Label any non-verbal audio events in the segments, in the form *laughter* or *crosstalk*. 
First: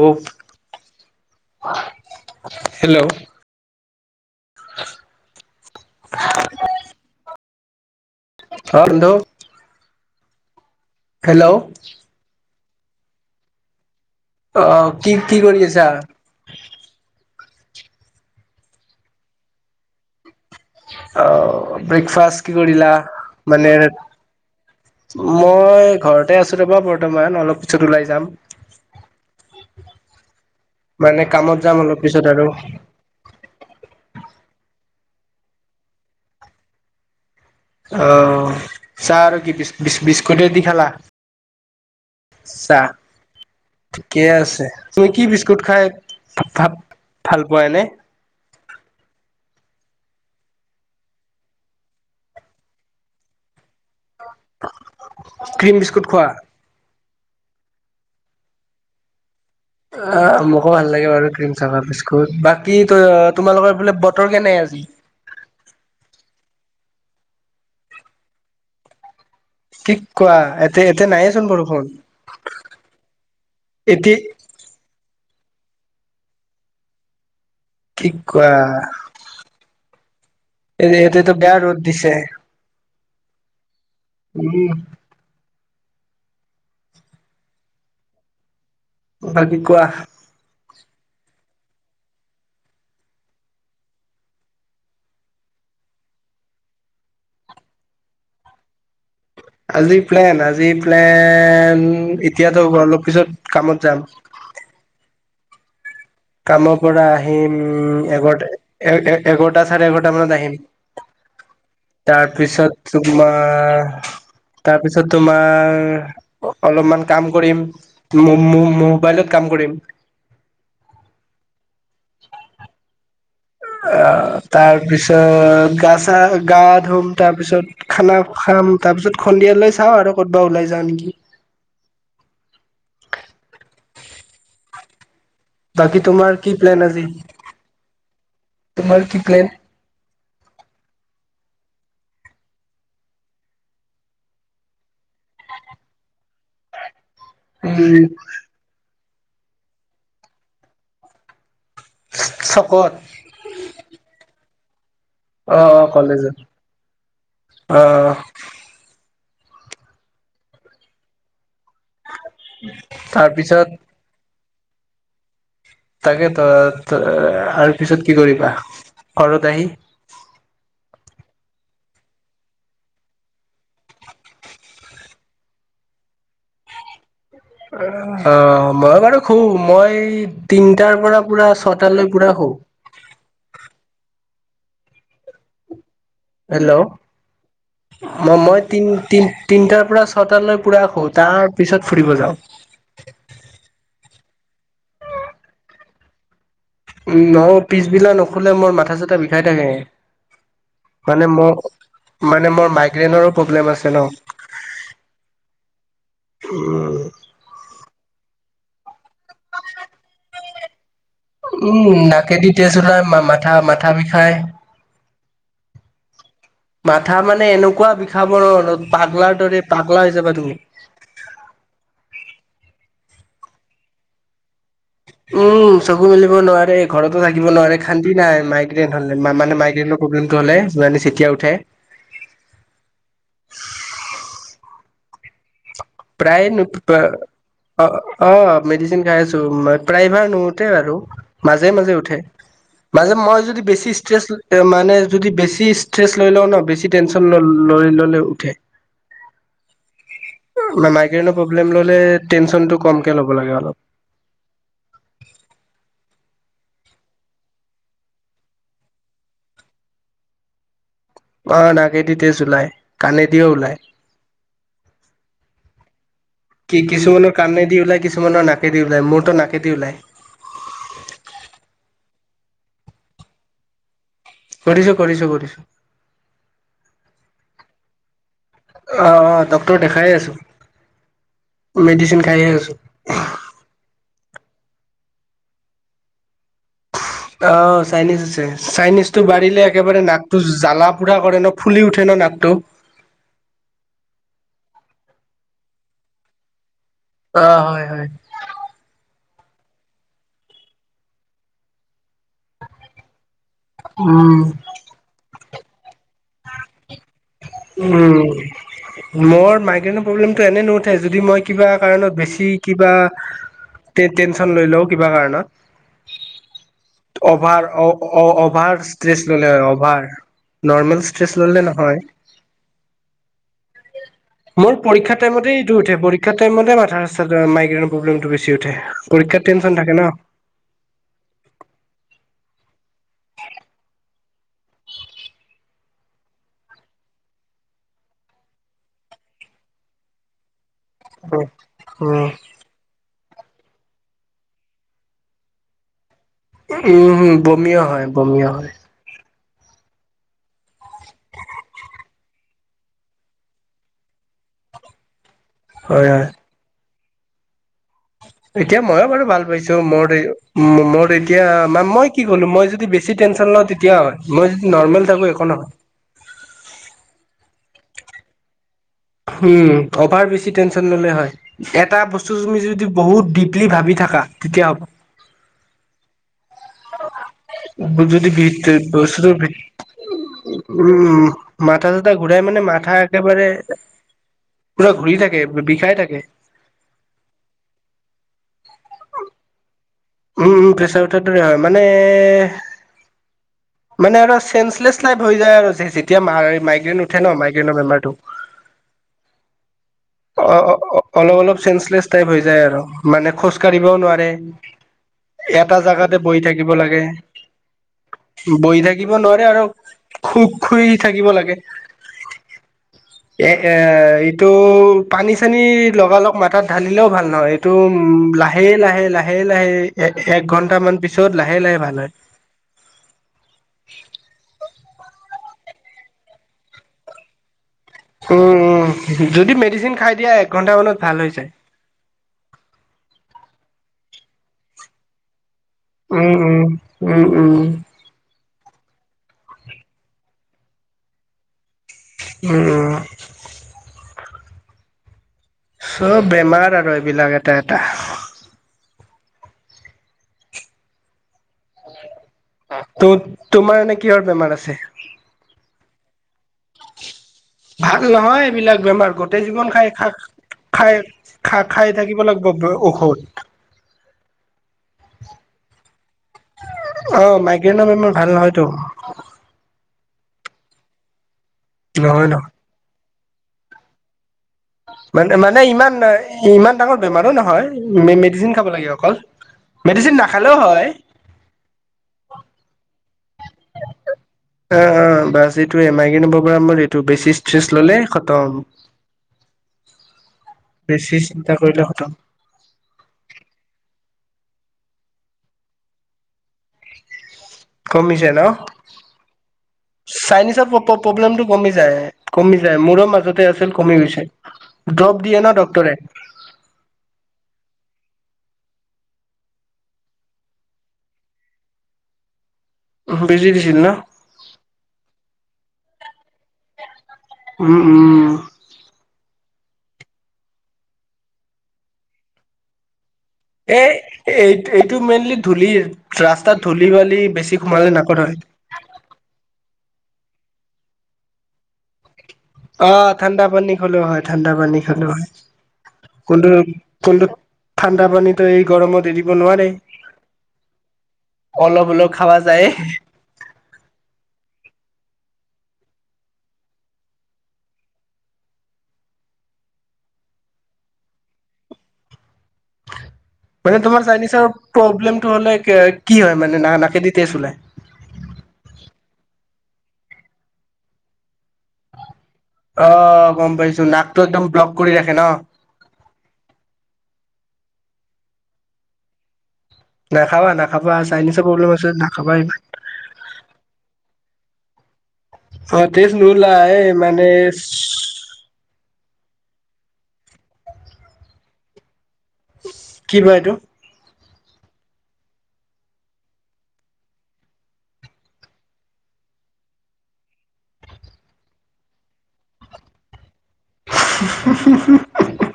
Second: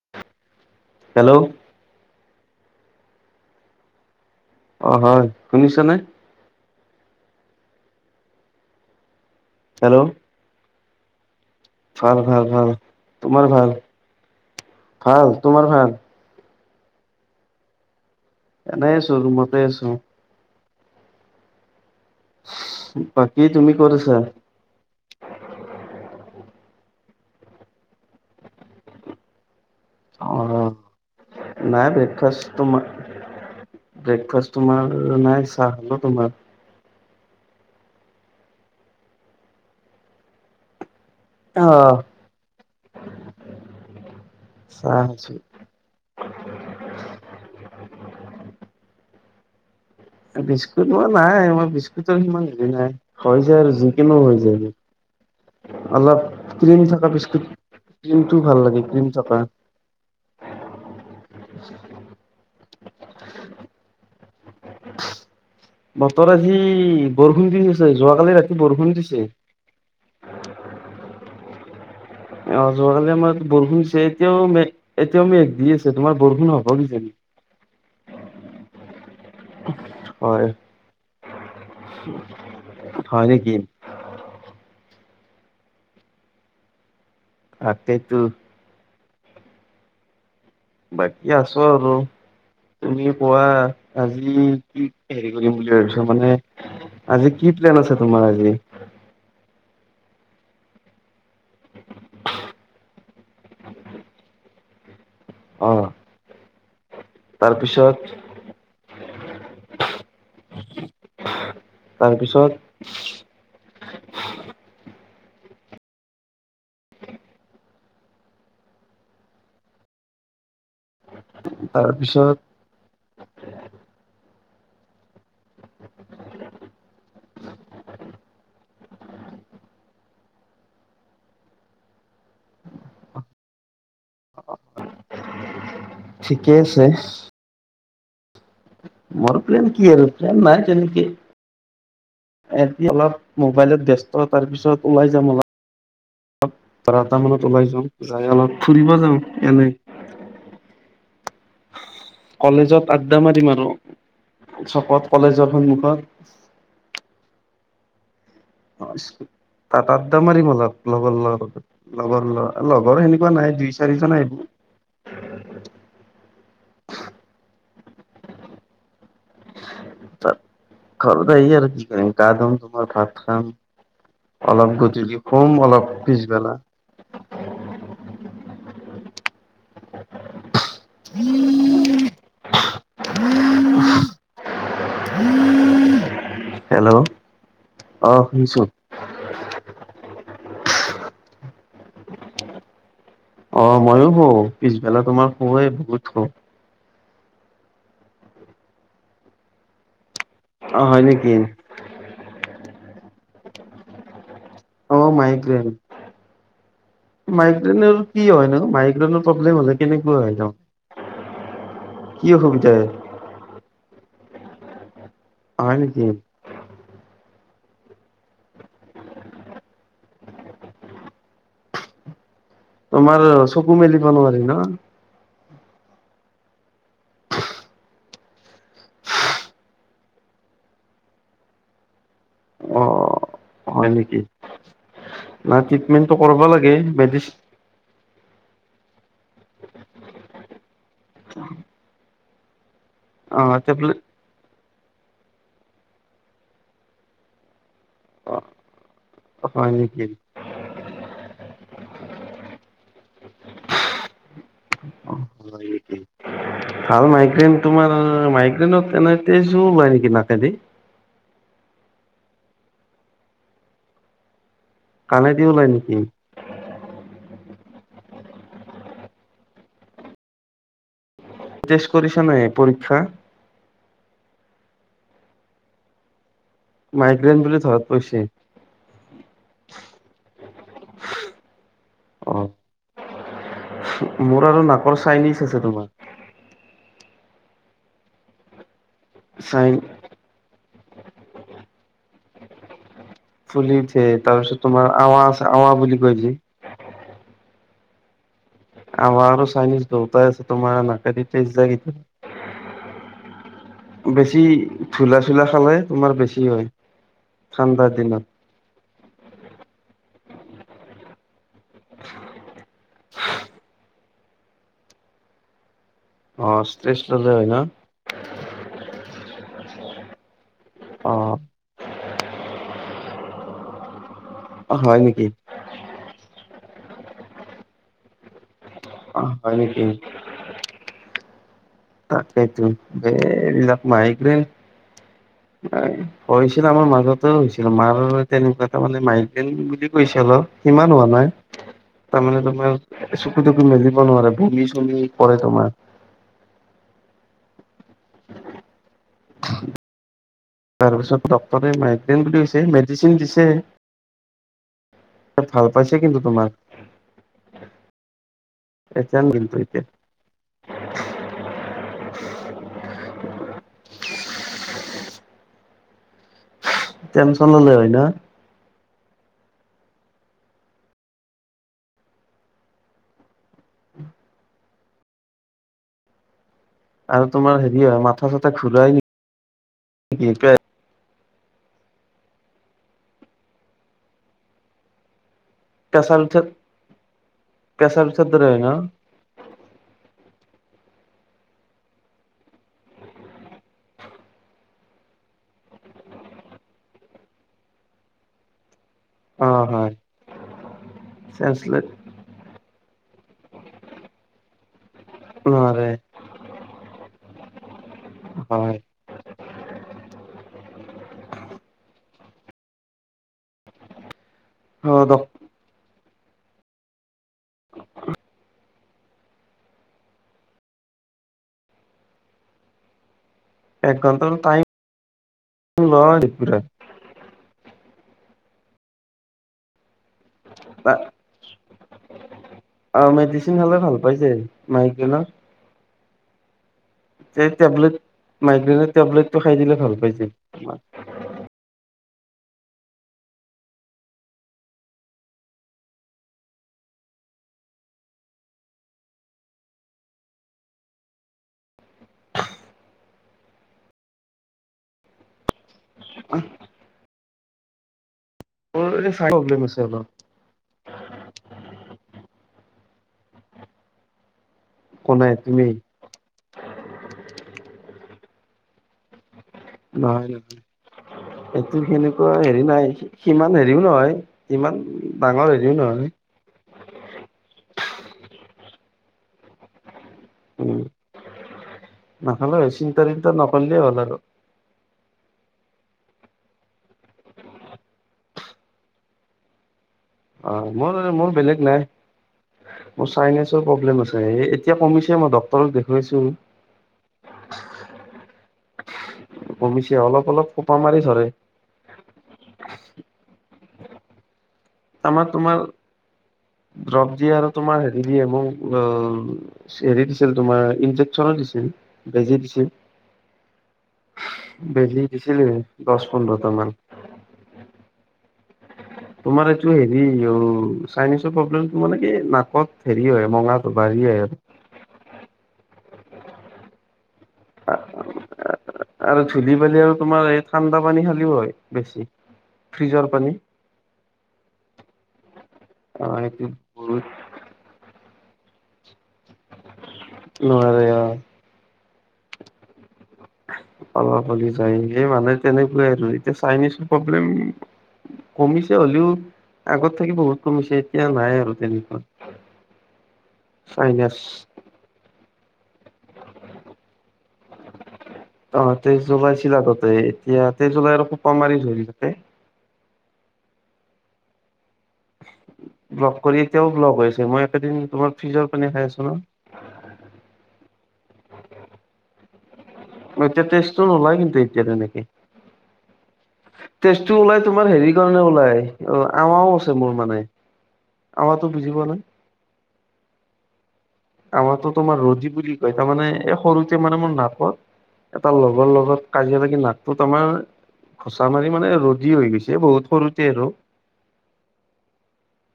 ও hello hello. অঁ হয়, শুনিছে নে? অঁ বন্ধু হেল্ল'। হেল্ল' অ ভাল ভাল-ভাল। তোমাৰ ভাল। আহ, কি ভাল কি তোমাৰ কৰি আছা? ভাল এনেই আছো ৰুমতে আছোঁ। অ ব্ৰেকফাষ্ট কি কৰিলা? বাকী মানে তুমি ক'ত আছা মই ঘৰতে আছো। ৰবা বৰ্তমান অলপ পিছত ওলাই যাম। অ, মানে কামত যাম নাই অলপ পিছত আৰু ব্ৰেকফাষ্ট তোমাৰ ব্ৰেকফা তোমাৰ নাই, চাহ খালো তোমাৰ। অ' চাহ আৰু কি বিস্কুটে দি খালা? অ চাহ, ঠিকে আছে চাহ তুমি কি খাইছো বিস্কুট খাই ভ ভাল পোৱা এনে? বিস্কুট মই নাই মই বিস্কুটৰ সিমান হেৰি নাই হয় যোয় আৰু যি। কিনো হৈ যায় গে, ক্ৰীম বিস্কুট খোৱা অলপ ক্ৰিম থকা বিস্কুট ক্ৰীমটো ভাল লাগে, ক্ৰীম থাকা। অ মোকো ভাল লাগে বাৰু ক্ৰীম থাকা বিস্কুট বা কি ত তোমালোকৰ ফালে বতৰ কেনে আ উ *inaudible* বতৰ আজি বৰষুণ দি আছে, যোৱাকালি ৰাতি বৰষুণ দিছে। কি কোৱা, এ এয়াতে নাহেচোন বৰষুন। অ' *inaudible* চেচদিও মেত *unintelligible* দি আছে তোমাৰ বৰষুণ হ'ব কিজানি কি কোৱা, হয় এই এতিয়াটো বেয়া ৰ'দ দিছে। হয় নেকি উম তাকেতো বাকি কোৱা। বাকি আছো আৰু তুমি কোৱা। আজি কি হেৰি কৰিম বুলি ভাবিছা, মানে আজি কি প্লেন আছে তোমাৰ আজি। আজি প্লেন আজি প্লেন এতিয়াটো অলপ পিছত কামত যাম। অ' কামত পৰা আহিম তাৰপিছত এঘ এঘাৰটা চাৰে এঘাৰটা মানত আহিম। তাৰপিছত তোমাৰ তাৰপিছত তোমাৰ অলপমান কাম কৰিম। মোবাইলত কাম কৰিম। তাৰ পিছত আহ তাৰপিছত গা চা গা ধুম। তাৰপিছত খানা খাম। তাৰ পিছত সন্দিয়ালৈ চাওঁ আৰু ক'বা ওলাই যাওঁ নেকি। অ বাকি তোমাৰ কি প্লেন আজি। তোমাৰ কি মোৰ প্লেন প্ৰেম কি আৰু প্ৰেম নাই তেনেকে। এ অলপ মোবাইলত ব্যস্ত। তাৰ পিছত ওলাই যাম অলপ। ত *unintelligible* এটা মানত ওলাই যাওঁ। উম যাই অলপ ফুৰিব যাওঁ। এনে কলেজত চকত আড্ডা মাৰিম আৰু। চকত কলেজৰ অহ', - অহ সন্মুখত ', কলেজত। অহ', তাতাতো মাৰিম অলপ লগৰ লগত। *unintelligible* লগৰ লৰা লগৰ সেনেকুৱা নাই তাৰপিছত দুই চাৰিজন আহিব। *inaudible* তাকে ত আৰু পিছত কি কৰিবা। ঘৰত আহি তাত ঘৰত আহি আৰু কি কৰিম গা ধুম তোমাৰ ভাত খাম অলপ গধূলি শুম অলপ পিছবেলা অহ ', মই বাৰু শুম মই তিনটাৰ পৰা পুৰা ছটালৈ পুৰা শুৱ। উম উম *inaudible* হেল্ল', ম মই শুনিছো তি- তি তিনিটাৰ পৰা ছটালৈ পুৰা শুম তাৰ পিছত ফুৰিব যাওঁ। অহ ', মইও শুও পিছবেলা তোমাৰ শুও এ বহুত শুও। উম, নহয় পিছবেলা নুখোলে মোৰ মাথা চাথা বিষাই থাকে। অ হয় মানে নেকি মোৰ - মানে মোৰ মাইকি গ্ৰেইনৰো প্ৰব্লেম আছে ন। অহ ', মাইক্ৰেন মাইগ্ৰেইন - মাইগ্ৰেইন কি হয় ন? মাইগ্ৰেনৰ প্ৰব্লেম হলে কেনেকুৱা হয়। উম, কি নাকেদি অসুবিধা তেজ হয় ওলাই মাথা- মাথা বিষ খায়। হয় নেকি। মাথা মানে এনেকুৱা বিষাব ন পাগলাৰ দৰে পাগলা হৈ যাবা তুমি। তোমাৰ চকু মেলিব নোৱাৰি ন। উম, চকু মেলিব নোৱাৰে ঘৰতো থাকিব নোৱাৰে খান্দি নাই মাইগ্ৰেইন হ মানে মাইগ্ৰেইনৰ প্ৰব্লেমটো হলে যি চতিয়াই উঠে। ন কি *unintelligible* প্ৰায় অহ ', - অহ ', মেডিচিন খাইছো মই প্ৰায়ভাগ নুঠে বাৰু মাজে- মাজে উঠে। মাজে মই অ যদি বেছি টেবলেট ষ্ট্ৰেছ মানে যদি বেছি ষ্ট্ৰেছ লৈ লও ন বেছি টেনচন ল লৈ ললে অ উঠে। হয় নেকি ম মাইগ্ৰেইনৰ প্ৰব্লেম ল'লে টেনচনটো কমকে ল'ব লাগে অলপ। অ হয় নেকি ভাল মাইগ্ৰেইন তোমাৰ মাইগ্ৰেইনত তেনে তেজো ওলাই নেকি নাকদি? আহ, নাকেদি তেজ ওলাই কানেদিও ওলাই। কণেদি ওলাই নিকি? কি কিছুমানৰ কাণেদি ওলাই কিছুমানৰ নাকেদি ওলাই মোৰটো নাকেদি ওলায়। টেষ্ট কৰিছা নে পৰীক্ষা? কৰিছো, কৰিছো, কৰিছো। মাইগ্ৰেন বুলি ধৰা পইছে। অ', অ', ডক্তৰ দেখাইয়ে আছো মেডিচিন অ খাইয়ে আছো। মোৰ আৰু নাকৰ চাইনিজ আছে তোমাৰ। অ', চাইনিছ আছে। চাইনিজটো বাঢ়িলে চাইন একেবাৰে নাকটো জ্বালা পুৰা কৰে ন? ফুলি উঠে ন নাকটো? আৱাজ আৱা বুলি কয় যে অ', হয়, হয়। আমাৰ আৰু চাইনিজ দয়তাই আছে তোমাৰ নাকে তেজ যায়। উম বেছি ধূলা চোলা খালে তোমাৰ বেছি হয় ঠাণ্ডাৰ দিনত উম, মোৰ মাইগ্ৰেনৰ প্ৰব্লেমটো এনে নুঠে যদি মই কিবা কাৰণত বেছি কিবা টে টেনচন লৈ লও কিবা অ ষ্ট্ৰেছ কাৰণত ল'লে হয় ন over over stress *unintelligible* over normal stress অ', ল'লে নহয়। মোৰ হয় পৰীক্ষাৰ নেকি? টাইমতেইটো উঠে পৰীক্ষা টাইম মতে মাথাৰ *unintelligible* মাইগ্ৰেইনৰ প্ৰব্লেমটো বেছি চি উঠে অ', পৰীক্ষাত হয় টেনচন নেকি? থাকে ন। তাকেতো এইবিলাক মাইগ্ৰেইন হৈছিল আমাৰ মাজত হৈছিল মাৰ তেনেকুৱা ত মানে মাইগ্ৰেইন বুলি কৈছিল। সিমান হোৱা নাই, তাৰমানে উম তোমাৰ চকু তকো মেলিব নোৱাৰে বমি চমি কৰে তোমাৰ। উম, হম, বমি হয়। বমিয় হয়। তাৰপিছত ডক্তৰে মাইগ্ৰেন বুলি কৈছে মেডিচিন দিছে। ত ভাল পাইছে হয় কিন্তু হয় তোমাৰ। এতিয়া ময়ো বাৰু ভাল কিন্তু পাইছো, এতিয়া মোৰ-মোৰ এতিয়া ম-মই কি ক'লো মই যদি বেছি টেনশ্যন লওঁ তেতিয়া হয়, মই যদি নৰ্মেল থাকো একো নহয়। টেনচন ললে হয়, ন? উম, অভাৰ বেছি টেনচন ললে হয়, এটা বস্তু তুমি যদি বহুত ডিপলি ভাবি থাকা তেতিয়া হ'ব। আৰু তোমাৰ হেৰি হয় মাথা যদি চাথা ঘূৰাই ভিত-বছ-ভিত নেকি উম মাথা চটা ঘূৰাই মানে মাথা একেবাৰে, পুৰা ঘূৰি থাকে। বিষাই কচা থাকে। বি, কেচা বি চদৰে না। উম, উম, প্ৰেছাৰ হয় মানে মানে, আৰু চে লাই হৈ যায় আৰু মাইগ্ৰেইন উঠে ন মাইগ্ৰেনৰ বেমাৰটো। অ', হয় অ অ অলপ অলপ চেঞ্চলেছ চেন্ঞ্চলেচ টাইপ হৈ যায় আৰু। মানে খোজ কঢ়িবও নোৱাৰে। এটা নোৱাৰে জাগাতে বহি থাকিব লাগে। হয় বহি থাকিব নোৱাৰে আৰু খুব। খুই থাকিব লাগে, এ এ। অ ত' দক পানী চানী। লগালগ মাত ঢালিলেও ভাল নহয় এইটো লাহে লাহে লাহে লাহে। এ এক ঘন্টামান পিছত লাহে লাহে ভাল হয়। এক ঘণ্টা টাইম। উ ন একৰা। উম উম যদি মেডিচিন খাই। দিয়া এক ঘন্টা মানত ভাল হৈ যায়। মেডিচিন খালে ভাল পাইছে মাইকক। উম উম। উম উম। মাইগ্ৰেনৰ টেবলেটটো খাই দিলে ভাল পাইছে - উম। চব বেমাৰ আৰু এইবিলাক এটা এটা। তোমাৰ এনে কিহৰ বেমাৰ আছে? উ। ভ *unintelligible* নহয় এইবিলাক বেমাৰ গোটেই প্ৰব্লেম জীৱন আছে খাই অলপ খা খাই খা খাই- থাকিব লাগিব ঔষধ। কোনে তুমি? আহ মাইগ্ৰেনৰ বেমাৰ ভাল নহয়টো। নহয় নহয়। এইটো নহয় সেনেকুৱা ন হেৰি নাই। সিমান হেৰিও নহয়। ইমান মানে ডাঙৰ মানে হেৰিও ইমান নহয় ইমান ডাঙৰ বেমাৰো নহয়। মেডিচিন খাব লাগে অকল মেডিচিন- নাখালেও উম হয় নাখালে বেছি - *unintelligible* হ'ল আৰু যিটো এমাইগ্ৰেন *unintelligible* এইটো বেছি ষ্ট্ৰেচ ললে খতম। অ মোৰ বেছি মোৰ চিন্তা বেলেগ নাই কৰিলে খতম মোৰ চাইন্সিৰ প্ৰব্লেম আছে। এতিয়া কমিছে মই ডক্টৰক দেখুৱাইছো। কমিছে ন কমিছে অলপ অলপ সোপা চাইন্সিৰ মাৰি ধৰে প্ৰব্লেমটো কমি যায়, মোৰো মাজতে আছিল। কমি গৈছে। ড্ৰপ আমাৰ দিয়ে ন তোমাৰ ডক্তৰে দ্ৰপ দিয়ে আৰু তোমাৰ হেৰি দিয়ে মোৰ- অ হেৰি দিছিল তোমাৰ ইনজেকচনো দিছিল বেজি দিছিল। বেজি দিছিল ন বেজি দিছিলে। দহ পোন্ধৰতামান। উম উম। তোমাৰ এইটো হেৰি অ চাইন্সৰ প্ৰব্লেমটো মানে কি নাকত- হয় মঙাটো এ বাঢ়ি আহে আৰু এই এইটো মেইনলি ধূলি- ৰাস্তা ধূলি-বালি- বেছি সোমালে নাকট হয়। আৰু ধূলি বালি আৰু তোমাৰ এই ঠাণ্ডা পানী খালেও হয় বেছি। অ ঠাণ্ডা পানী খালেও হয়। ঠাণ্ডা পানী খালে হয় আহ সেইটো কোনটো বহুত কোনটো ঠাণ্ডা পানীত- ত এই গৰমত- নোৱাৰে নোৱাৰে অলপ অলপ - খাবা যায় অলপলি যায় স মানে তেনেকুৱাই আৰু এতিয়া চাইনিচৰ প্ৰব্লেম কমিছে হ'লেও আগত থাকি বহুত কমিছে এতিয়া নাই আৰু তেনেকুৱা মানে তোমাৰ চাইনাছ চাইনিছৰ প্ৰব্লেম হ'লে এ কি হয় মানে নাকেদি তেজ ওলাই অ তেজ উলাইছিল আগতে এতিয়া তেজ ওলাই আৰু মাৰি ধৰি থাকে অ গম পাইছো নাকটো একদম ব্লক কৰি ৰাখে ন ব্লক কৰি এতিয়াও ব্লক হৈছে মই কেইদিন তোমাৰ ফ্ৰিজৰ পানী খাই আছো ন নাখাবা নাখাবা চাইনিছৰ প্ৰব্লেম আছে যদি নাখাবা ইমান এতিয়া তেজটো নোলায় কিন্তু এতিয়া তেনেকে অ তেজ নোলাই তেজটো মানে ওলাই তোমাৰ হেৰি কাৰণে ওলাই অ আমাও আছে মোৰ মানে আমাতো বুজি পোৱা নাই কি বা এইটো আমাৰো তো তোমাৰ ৰ'দী বুলি কয় তাৰ মানে এই সৰুতে মানে মোৰ নাকত এটা লগৰ লগত কাজিয়া লাগি নাকটো তমাৰ ঘোচা মাৰি মানে ৰ'দী হৈ গৈছে বহুত সৰুতে আৰু *unintelligible*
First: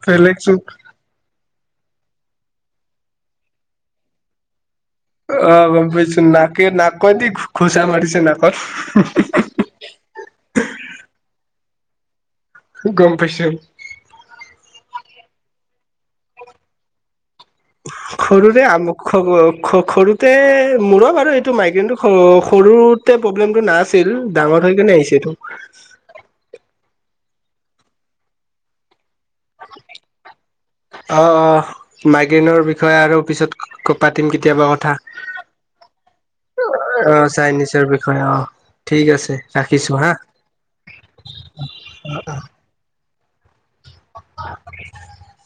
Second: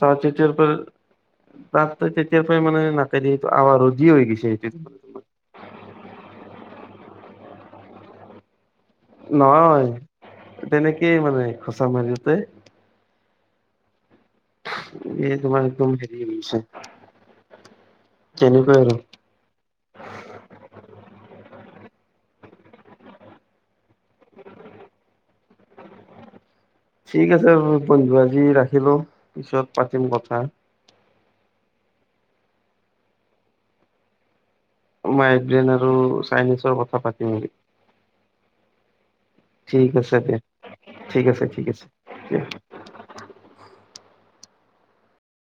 ত বেলেগ তেতিয়াৰ চোন পৰা তাত তেতিয়াৰ পৰাই মানে নাকেদি এইটো আৱা ৰজি হৈ গৈছে সেইটো অ গম পাইছো নাকে নাকেদি ঘোচা মাৰিছে নাকত। নহয়, তেনেকেই মানে সঁচা মাৰিওতে গম পাইছো। এই তমাৰ একদম হেৰি হৈ গৈছে সৰুৰে আমক সগ-স-সৰুতে মূৰৰত আৰু এইটো মাইগ্ৰেইনটো অ', সৰুতে প্ৰব্লেমটো নাছিল, ডাঙৰ হৈ কেনে আহিছেটো। ঠিক আছে বন্ধ আজি ৰাখিলো। পিছত পাতিম কথা। অ অ মাইগ্ৰেইনৰ বিষয়ে আৰু পিছত পাতিম কেতিয়াবা কথা মাইগ্ৰেইন আৰু চাইনিছৰ কথা অ পাতিমেলি, চাইনিজৰ বিষয়ে অ ঠিক আছে ৰাখিছো ঠিক হা আছে দে ঠিক আছে ঠিক আছে দে। *unintelligible*